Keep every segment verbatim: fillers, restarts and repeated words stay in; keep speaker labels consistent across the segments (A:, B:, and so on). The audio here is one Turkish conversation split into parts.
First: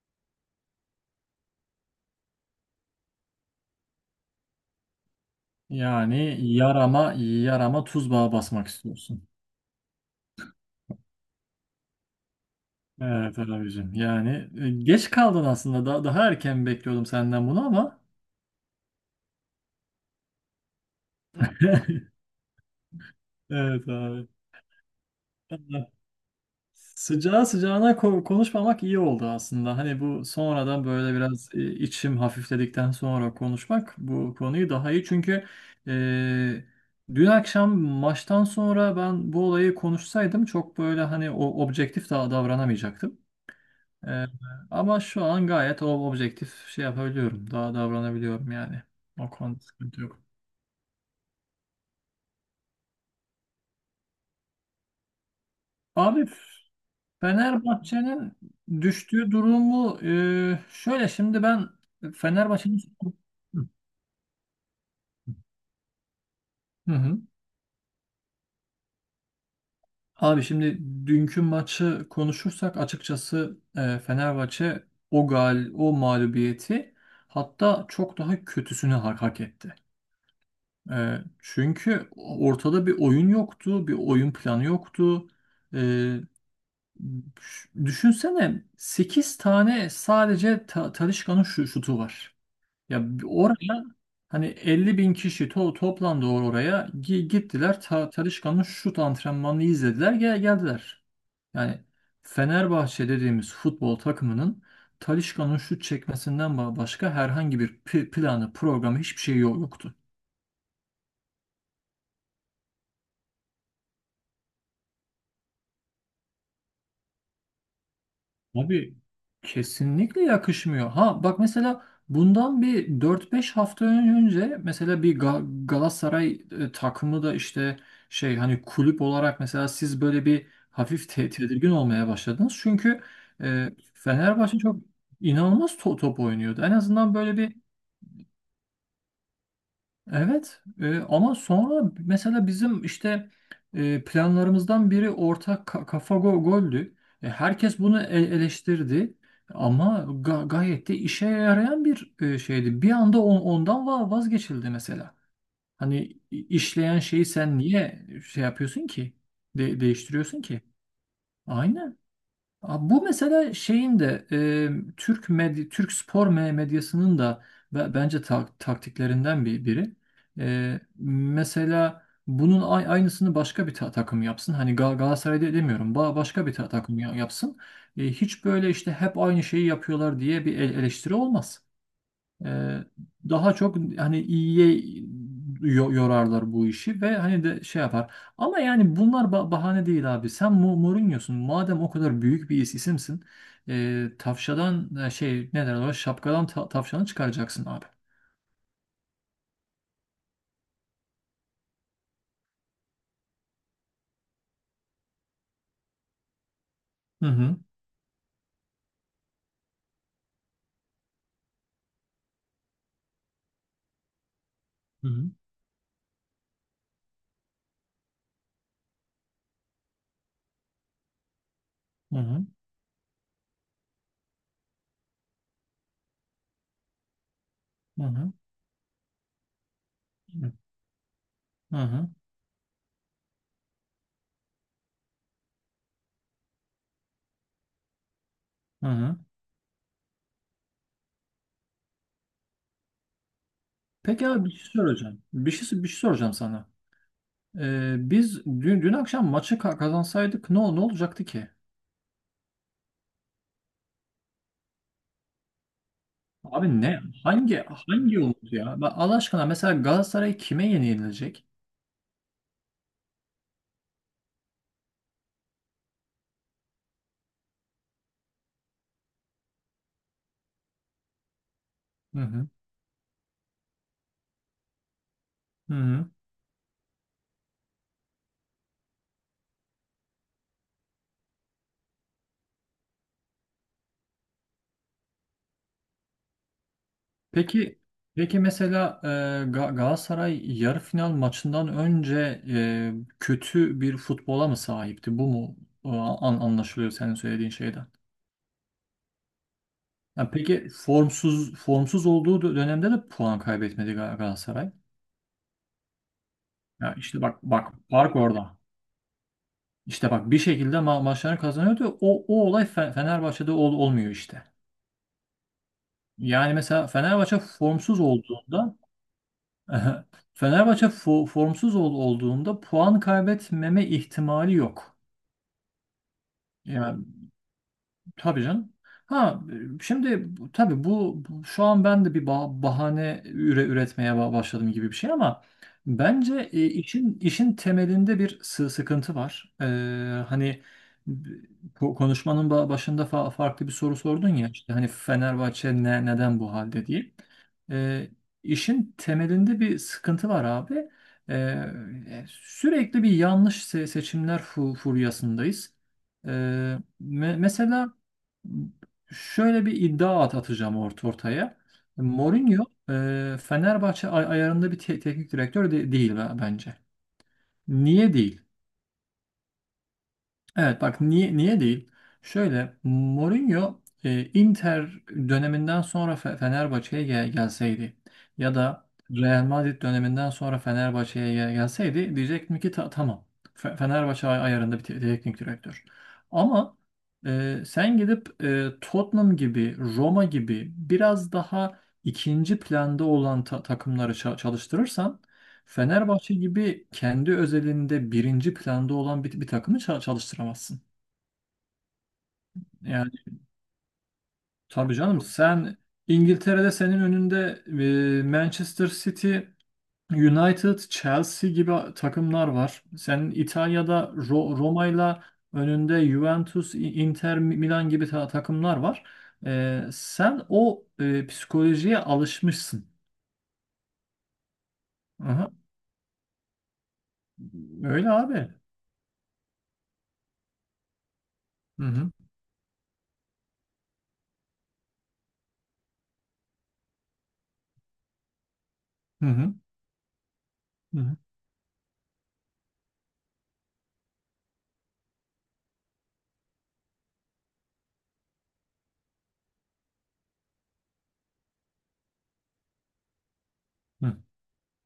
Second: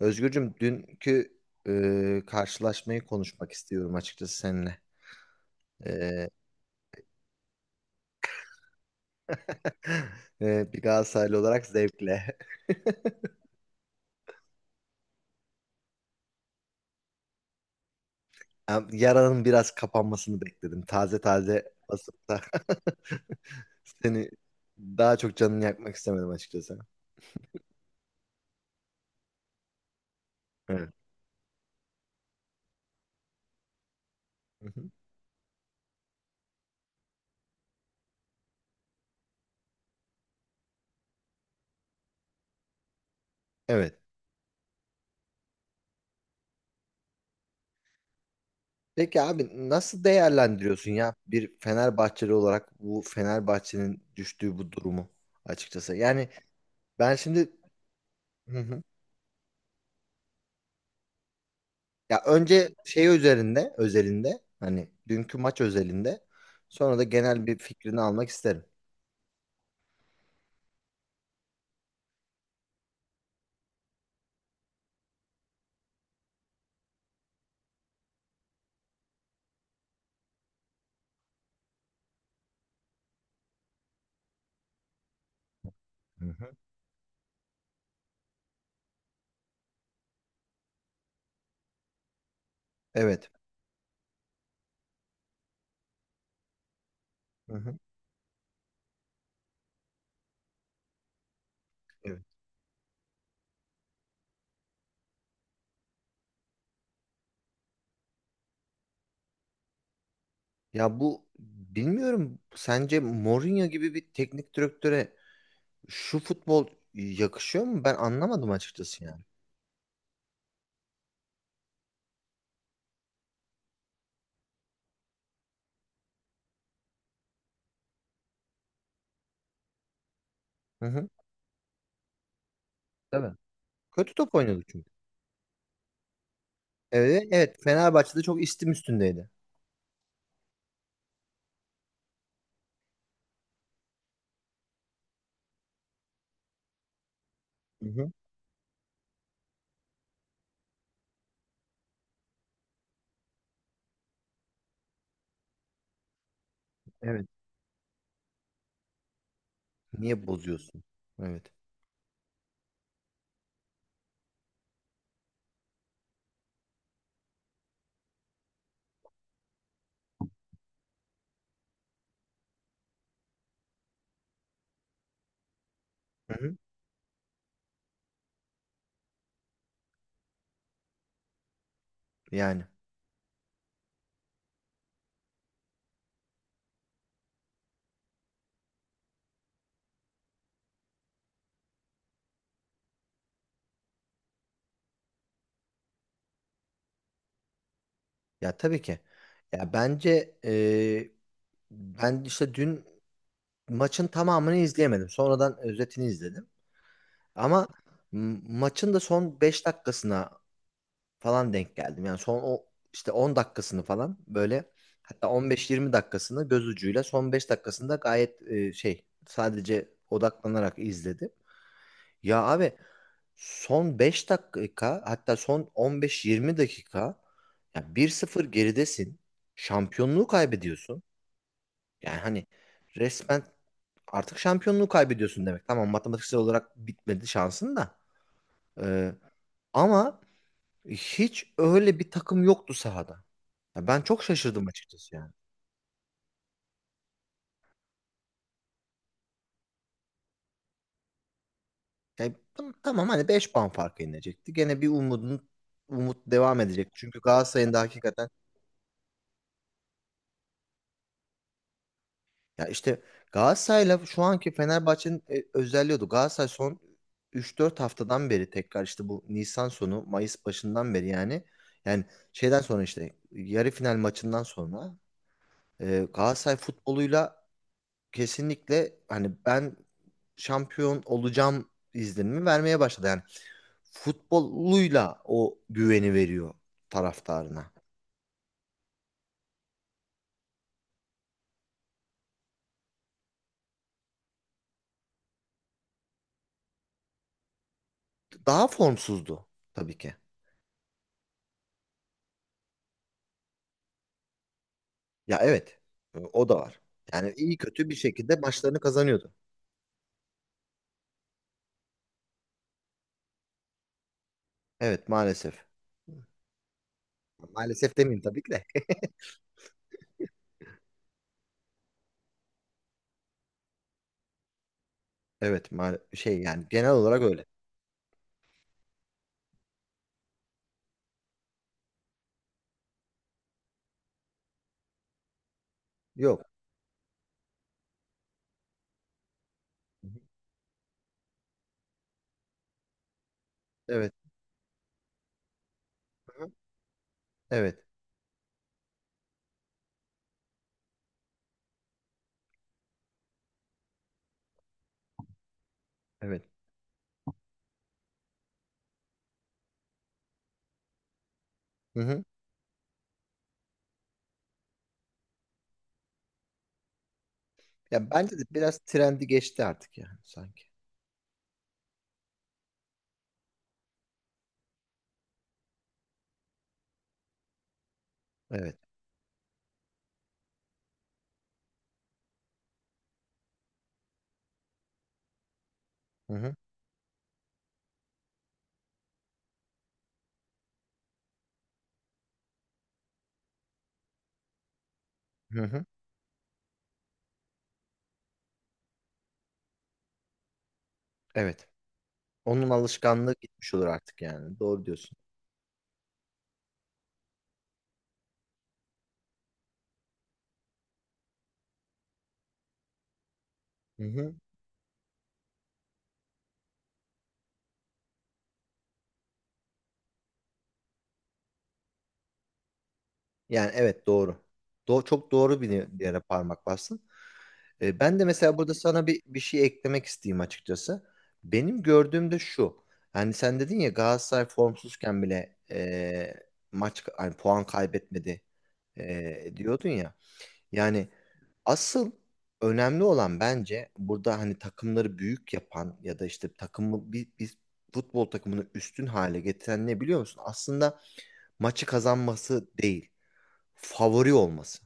A: Özgürcüm dünkü e, karşılaşmayı konuşmak istiyorum açıkçası seninle. E,
B: Yani yarama yarama tuz bağı basmak istiyorsun.
A: e, bir Galatasaraylı olarak zevkle.
B: Evet abicim. Yani e, geç kaldın aslında. Daha, daha erken bekliyordum senden bunu ama.
A: Am- Yaranın biraz kapanmasını bekledim. Taze taze basıp da
B: Evet abi.
A: seni daha çok canını
B: Vallahi,
A: yakmak istemedim açıkçası.
B: sıcağı sıcağına ko- konuşmamak iyi oldu aslında. Hani bu sonradan
A: Evet.
B: böyle biraz, e, içim hafifledikten sonra konuşmak bu
A: Hı
B: konuyu
A: hı.
B: daha iyi. Çünkü e, dün akşam maçtan sonra ben bu olayı konuşsaydım çok böyle hani o objektif daha davranamayacaktım.
A: Evet.
B: Ee, Ama şu an gayet o objektif şey yapabiliyorum. Daha davranabiliyorum yani.
A: Peki
B: O
A: abi,
B: konuda sıkıntı
A: nasıl
B: yok.
A: değerlendiriyorsun ya bir Fenerbahçeli olarak bu Fenerbahçe'nin düştüğü bu durumu açıkçası?
B: Abi,
A: Yani ben şimdi.
B: Fenerbahçe'nin düştüğü durumu e, şöyle şimdi ben
A: Ya önce
B: Fenerbahçe'nin...
A: şey
B: Hı
A: üzerinde, özelinde, hani dünkü maç özelinde
B: hı.
A: sonra da
B: Hı.
A: genel bir fikrini almak isterim.
B: Abi şimdi dünkü maçı konuşursak açıkçası, e, Fenerbahçe o gal o mağlubiyeti, hatta çok daha kötüsünü hak, hak etti. E, çünkü ortada bir oyun yoktu, bir oyun planı yoktu. E,
A: Hı hı.
B: Düşünsene, sekiz tane sadece Ta- Talisca'nın şu şutu var. Ya bi-
A: Evet.
B: oraya hani elli bin kişi to toplandı, or- oraya Gi-
A: Hı hı.
B: gittiler, Ta Talisca'nın şut antrenmanını izlediler, gel geldiler. Yani
A: Evet.
B: Fenerbahçe dediğimiz futbol takımının Talisca'nın şut çekmesinden ba- başka herhangi bir pi- planı programı hiçbir şey yo- yoktu.
A: Ya bu, bilmiyorum, sence Mourinho gibi bir teknik direktöre şu futbol yakışıyor mu? Ben anlamadım
B: Abi
A: açıkçası yani.
B: kesinlikle yakışmıyor. Ha bak, mesela bundan bir dört beş hafta önce mesela bir Ga- Galatasaray e, takımı da işte şey hani kulüp olarak mesela siz böyle bir
A: Hı hı.
B: hafif te- tedirgin olmaya başladınız. Çünkü
A: Tabii.
B: e,
A: Kötü top
B: Fenerbahçe
A: oynadı
B: çok
A: çünkü.
B: inanılmaz to- top oynuyordu. En azından
A: Evet,
B: böyle bir...
A: evet. Fenerbahçe'de çok istim üstündeydi.
B: Evet, e, ama sonra mesela bizim işte, e, planlarımızdan biri ortak ka- kafa go goldü. E, herkes
A: Hı
B: bunu e-
A: hı.
B: eleştirdi ama ga- gayet de işe yarayan bir, e, şeydi. Bir anda on- ondan va- vazgeçildi mesela. Hani i- işleyen şeyi
A: Evet.
B: sen niye şey yapıyorsun ki? De-
A: Niye
B: değiştiriyorsun ki?
A: bozuyorsun? Evet.
B: Aynen. Abi bu mesela şeyin de, e, Türk medya, Türk spor me- medyasının da be- bence ta- taktiklerinden bir biri. E, mesela bunun a- aynısını başka bir ta- takım yapsın. Hani Gal Galatasaray'da demiyorum. Ba-
A: Hı
B: başka bir
A: hı.
B: ta- takım ya- yapsın. E, hiç böyle işte hep aynı şeyi yapıyorlar diye bir el- eleştiri olmaz.
A: Yani.
B: Ee, Daha çok hani iyiye yo- yorarlar bu işi ve hani de şey yapar. Ama yani bunlar ba- bahane değil abi. Sen Mu- Mourinho'sun. Madem o kadar büyük bir is- isimsin, e, tavşadan, e, şey ne derler ona, şapkadan ta- tavşanı çıkaracaksın abi.
A: Ya tabii ki. Ya bence e, ben işte dün maçın tamamını izleyemedim. Sonradan özetini izledim.
B: Hı hı.
A: Ama m- maçın da son beş dakikasına falan denk geldim. Yani son o işte on dakikasını falan, böyle,
B: Hı
A: hatta
B: hı.
A: on beş yirmi dakikasını göz ucuyla, son beş dakikasında gayet e, şey, sadece odaklanarak izledim.
B: Hı
A: Ya
B: hı.
A: abi, son beş dakika, hatta son on beş yirmi dakika, ya
B: Hı hı.
A: bir sıfır geridesin. Şampiyonluğu kaybediyorsun.
B: Hı hı.
A: Yani hani resmen artık şampiyonluğu kaybediyorsun demek. Tamam, matematiksel olarak bitmedi şansın da.
B: Hı
A: Ee,
B: hı.
A: ama hiç öyle bir takım yoktu sahada. Ya ben çok
B: Peki abi, bir şey
A: şaşırdım açıkçası
B: soracağım.
A: yani.
B: Bir şey bir şey soracağım sana. Ee, biz dün dün akşam maçı ka- kazansaydık ne ol- ne olacaktı ki?
A: Yani tam- tamam, hani beş puan fark inecekti. Gene bir umudun umut devam
B: Abi
A: edecek.
B: ne?
A: Çünkü
B: Hangi
A: Galatasaray'ın da
B: hangi
A: hakikaten.
B: umut ya? Bak Allah aşkına, mesela Galatasaray kime yenilecek?
A: Ya işte Galatasaray'la şu anki Fenerbahçe'nin e, özelliği oydu. Galatasaray son üç dört haftadan beri, tekrar işte bu Nisan sonu Mayıs başından beri, yani yani
B: Hı hı.
A: şeyden sonra, işte yarı final maçından sonra,
B: Hı
A: e,
B: hı.
A: Galatasaray futboluyla kesinlikle hani ben şampiyon olacağım izlenimi vermeye başladı. Yani futboluyla o güveni veriyor taraftarına.
B: Peki peki mesela, e, Ga- Galatasaray yarı final maçından önce, e, kötü bir futbola mı sahipti? Bu mu e, an, anlaşılıyor senin söylediğin şeyden?
A: Daha formsuzdu tabii ki.
B: Ya peki, formsuz formsuz olduğu dö- dönemde de puan kaybetmedi Ga- Galatasaray.
A: Ya evet. e, O da var.
B: Ya işte
A: Yani
B: bak
A: iyi
B: bak,
A: kötü bir
B: fark
A: şekilde
B: orada.
A: maçlarını kazanıyordu.
B: İşte bak, bir şekilde ma maçlarını kazanıyordu. O, o olay Fe- Fenerbahçe'de ol olmuyor işte.
A: Evet, maalesef.
B: Yani mesela Fenerbahçe
A: Maalesef
B: formsuz
A: demeyeyim tabii ki de.
B: olduğunda Fenerbahçe fo- formsuz ol- olduğunda puan kaybetmeme ihtimali yok.
A: Evet, ma şey, yani genel
B: Yani.
A: olarak öyle.
B: Tabii canım. Ha, e, şimdi bu- tabii bu, bu- şu an ben de bir ba- bahane üre üretmeye ba- başladım gibi bir şey, ama bence,
A: Yok.
B: e, işin işin temelinde bir sı- sıkıntı var. Ee,
A: Hı hı.
B: hani bu konuşmanın ba- başında fa- farklı bir soru
A: Evet.
B: sordun ya işte, hani Fenerbahçe ne neden
A: Hı hı.
B: bu halde diye.
A: Evet.
B: Ee, işin temelinde bir sıkıntı var abi. Ee, sürekli bir yanlış se- seçimler fu- furyasındayız. Ee,
A: Evet.
B: me- Mesela şöyle bir iddia at atacağım ort ortaya.
A: Hı hı.
B: Mourinho, e, Fenerbahçe ay- ayarında bir te- teknik direktör de- değil be- bence.
A: Ya
B: Niye
A: bence
B: değil?
A: de biraz trendi geçti artık yani, sanki.
B: Evet bak, niye niye değil? Şöyle, Mourinho e, Inter döneminden sonra Fe- Fenerbahçe'ye gel- gelseydi ya
A: Evet.
B: da Real Madrid döneminden sonra Fenerbahçe'ye gel- gelseydi diyecektim ki "Ta- tamam, Fe- Fenerbahçe ay- ayarında bir te- teknik direktör."
A: Hı hı.
B: Ama e, sen gidip, e, Tottenham gibi, Roma gibi biraz daha ikinci planda olan ta- takımları ça- çalıştırırsan,
A: Hı hı.
B: Fenerbahçe gibi kendi özelinde birinci planda olan bir, bir takımı ça- çalıştıramazsın.
A: Evet. Onun
B: Yani
A: alışkanlığı gitmiş olur artık yani. Doğru
B: tabii
A: diyorsun.
B: canım, sen İngiltere'de senin önünde e, Manchester City, United, Chelsea gibi takımlar var. Senin
A: Hı
B: İtalya'da
A: hı.
B: Ro Roma'yla önünde Juventus, İ- Inter Milan gibi ta- takımlar var. E, sen o e, psikolojiye alışmışsın.
A: Yani evet, doğru. Do çok
B: Aha,
A: doğru bir yere parmak bastın. E,
B: öyle
A: ben de
B: abi.
A: mesela burada sana bir, bir şey eklemek isteyeyim açıkçası. Benim
B: Hı hı.
A: gördüğüm de şu. Hani sen dedin ya, Galatasaray formsuzken bile e, maç hani puan kaybetmedi
B: Hı
A: e,
B: hı.
A: diyordun ya.
B: Hı
A: Yani
B: hı.
A: asıl önemli olan, bence, burada hani takımları büyük yapan ya da işte takımı, bir, bir futbol takımını üstün hale getiren ne, biliyor musun? Aslında maçı kazanması değil,
B: Hı.
A: favori olması.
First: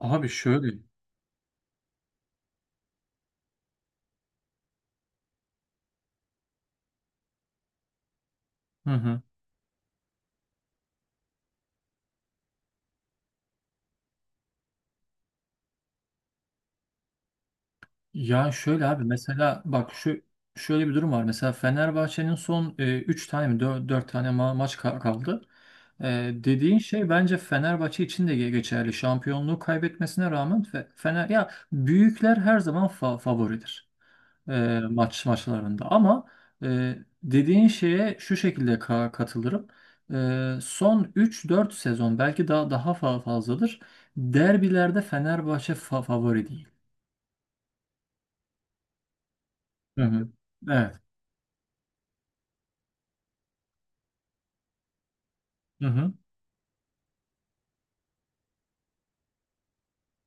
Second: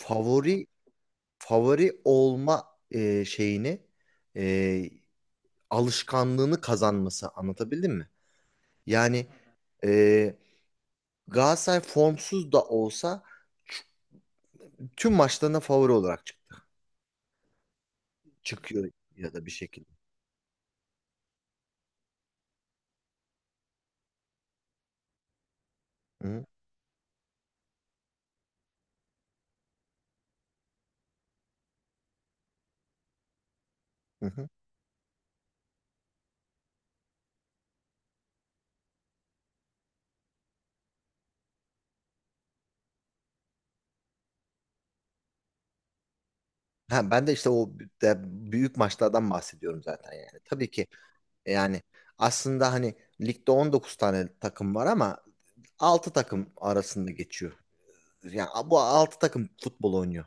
B: Abi şöyle.
A: favori olma e, şeyini, e, alışkanlığını kazanması, anlatabildim mi?
B: Hı hı.
A: Yani e, Galatasaray formsuz da olsa ç- tüm maçlarına favori olarak çıktı.
B: Ya şöyle
A: Çıkıyor
B: abi,
A: ya da bir
B: mesela
A: şekilde.
B: bak şu şöyle bir durum var. Mesela Fenerbahçe'nin son üç tane mi dört tane ma- maç ka- kaldı. E,
A: Hı
B: dediğin şey bence Fenerbahçe için de ge- geçerli. Şampiyonluğu kaybetmesine rağmen Fe- Fener, ya büyükler her zaman fa- favoridir
A: hı. Hı.
B: e, maç maçlarında. Ama e, dediğin şeye şu şekilde ka- katılırım. E, son üç dört sezon, belki daha daha fa- fazladır. Derbilerde Fenerbahçe fa- favori değil.
A: Ha, ben de işte o de büyük maçlardan bahsediyorum
B: Hı
A: zaten
B: hı.
A: yani. Tabii ki
B: Evet.
A: e, yani, aslında hani ligde on dokuz tane takım var ama
B: Hı hı.
A: altı takım arasında geçiyor. Yani bu altı takım futbol oynuyor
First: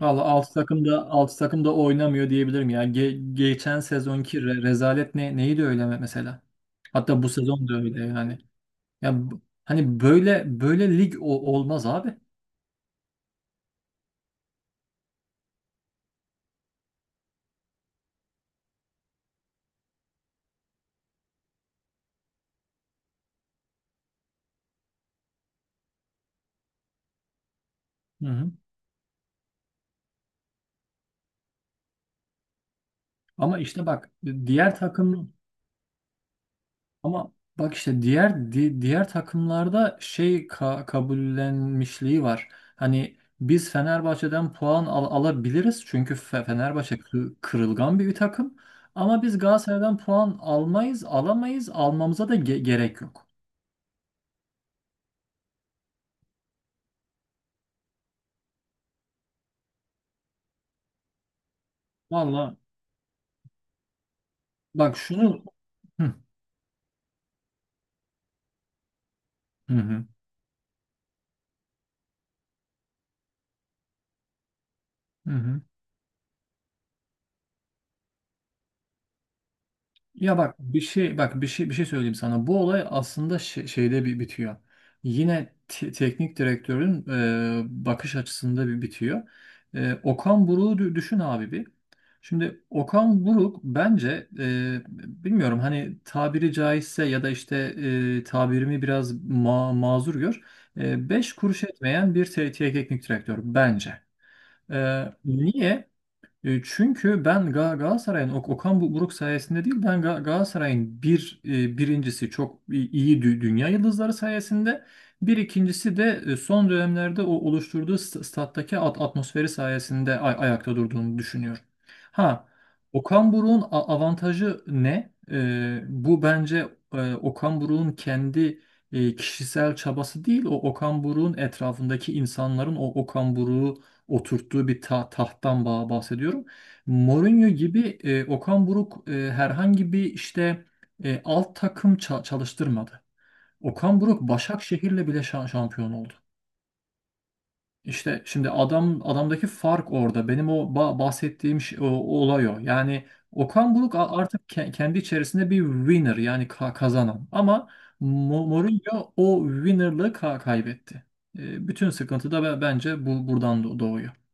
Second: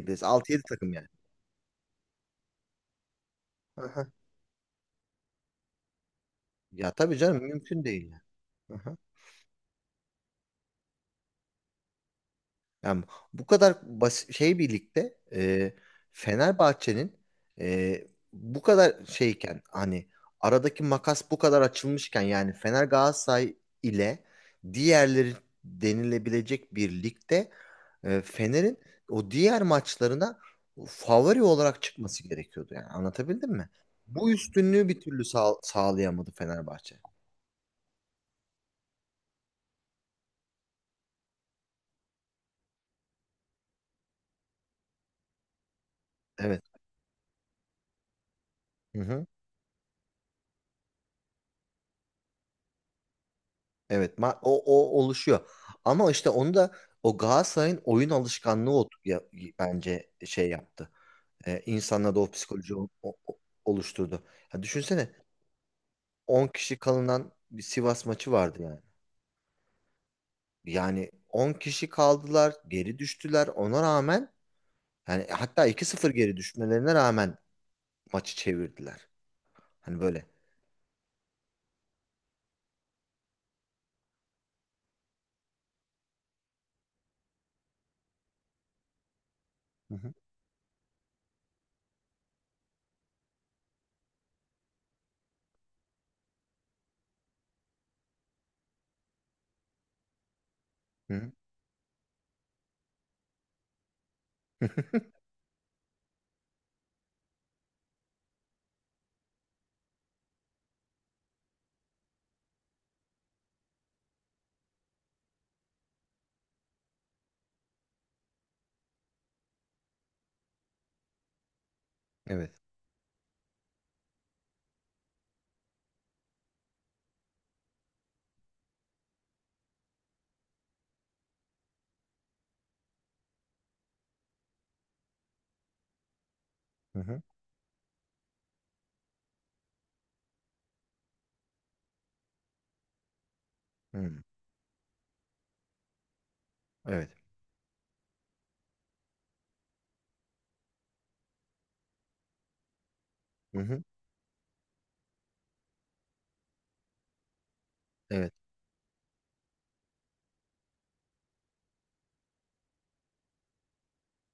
B: Valla,
A: altı
B: altı
A: yedi
B: takım
A: takım yani.
B: da altı takım da oynamıyor diyebilirim ya. Ge- geçen
A: Aha,
B: sezonki re- rezalet ne neydi öyle me- mesela?
A: ya tabii
B: Hatta bu
A: canım,
B: sezon da
A: mümkün
B: öyle
A: değil. Yani,
B: yani.
A: aha.
B: Ya bu- hani böyle böyle lig o- olmaz abi.
A: Yani bu kadar basit şey birlikte, e, Fenerbahçe'nin e, bu kadar şeyken, hani aradaki makas bu kadar açılmışken, yani Fener Galatasaray ile diğerleri denilebilecek bir ligde, e,
B: Hı hı.
A: Fener'in o diğer maçlarına favori olarak çıkması gerekiyordu, yani anlatabildim
B: Ama
A: mi?
B: işte bak
A: Bu
B: diğer
A: üstünlüğü bir türlü
B: takım
A: sağ- sağlayamadı Fenerbahçe.
B: Ama bak işte diğer di- diğer takımlarda şey ka- kabullenmişliği var. Hani biz Fenerbahçe'den puan al- alabiliriz çünkü Fe-
A: Evet.
B: Fenerbahçe kı- kırılgan bir takım.
A: Hı
B: Ama
A: hı.
B: biz Galatasaray'dan puan almayız, alamayız, almamıza da ge- gerek yok.
A: Evet, ma- o, o oluşuyor. Ama işte onu da o Galatasaray'ın oyun alışkanlığı o, ya- bence şey yaptı. Ee, insanlarda o
B: Valla,
A: psikoloji o- o- oluşturdu. Ya
B: bak
A: düşünsene,
B: şunu. Hı
A: on kişi kalınan bir Sivas maçı vardı yani.
B: hı hı.
A: Yani on kişi kaldılar, geri düştüler. Ona rağmen, yani
B: Hı hı.
A: hatta iki sıfır geri düşmelerine rağmen, maçı çevirdiler. Hani böyle.
B: Ya bak, bir şey bak bir şey bir şey söyleyeyim sana. Bu olay aslında şe- şeyde bir bitiyor. Yine te- teknik direktörün e, bakış açısında bir bitiyor.
A: Hı
B: E,
A: hı.
B: Okan Buruk'u dü- düşün abi bir. Şimdi Okan Buruk bence, e, bilmiyorum hani, tabiri caizse ya da işte e, tabirimi biraz ma- mazur gör. E,
A: Hı hı.
B: beş kuruş etmeyen bir te- teknik direktör bence. E, niye? E, Çünkü ben Ga- Galatasaray'ın Ok- Okan Bu- Buruk sayesinde değil, ben Ga- Galatasaray'ın bir, e, birincisi çok i- iyi dü- dünya yıldızları sayesinde, bir ikincisi de e, son dönemlerde o oluşturduğu st- stat'taki at- atmosferi sayesinde ay- ayakta durduğunu düşünüyorum. Ha,
A: Evet.
B: Okan Buruk'un a- avantajı ne? E, bu bence, e, Okan Buruk'un kendi, e, kişisel çabası değil, o Okan Buruk'un etrafındaki insanların o Okan Buruk'u oturttuğu bir ta- tahttan ba- bahsediyorum.
A: Hı hı.
B: Mourinho gibi, e, Okan Buruk e, herhangi bir işte, e, alt takım ça- çalıştırmadı. Okan Buruk
A: Hı.
B: Başakşehir'le bile şa- şampiyon oldu.
A: Evet.
B: İşte şimdi adam adamdaki fark orada. Benim o ba- bahsettiğim şey, o, o olay o. Yani
A: Hı
B: Okan
A: hı.
B: Buruk a- artık ke- kendi içerisinde bir winner, yani ka- kazanan. Ama
A: Evet.
B: Mo- Mourinho o winnerlığı ka- kaybetti. E, Bütün sıkıntı da be- bence bu buradan doğuyor.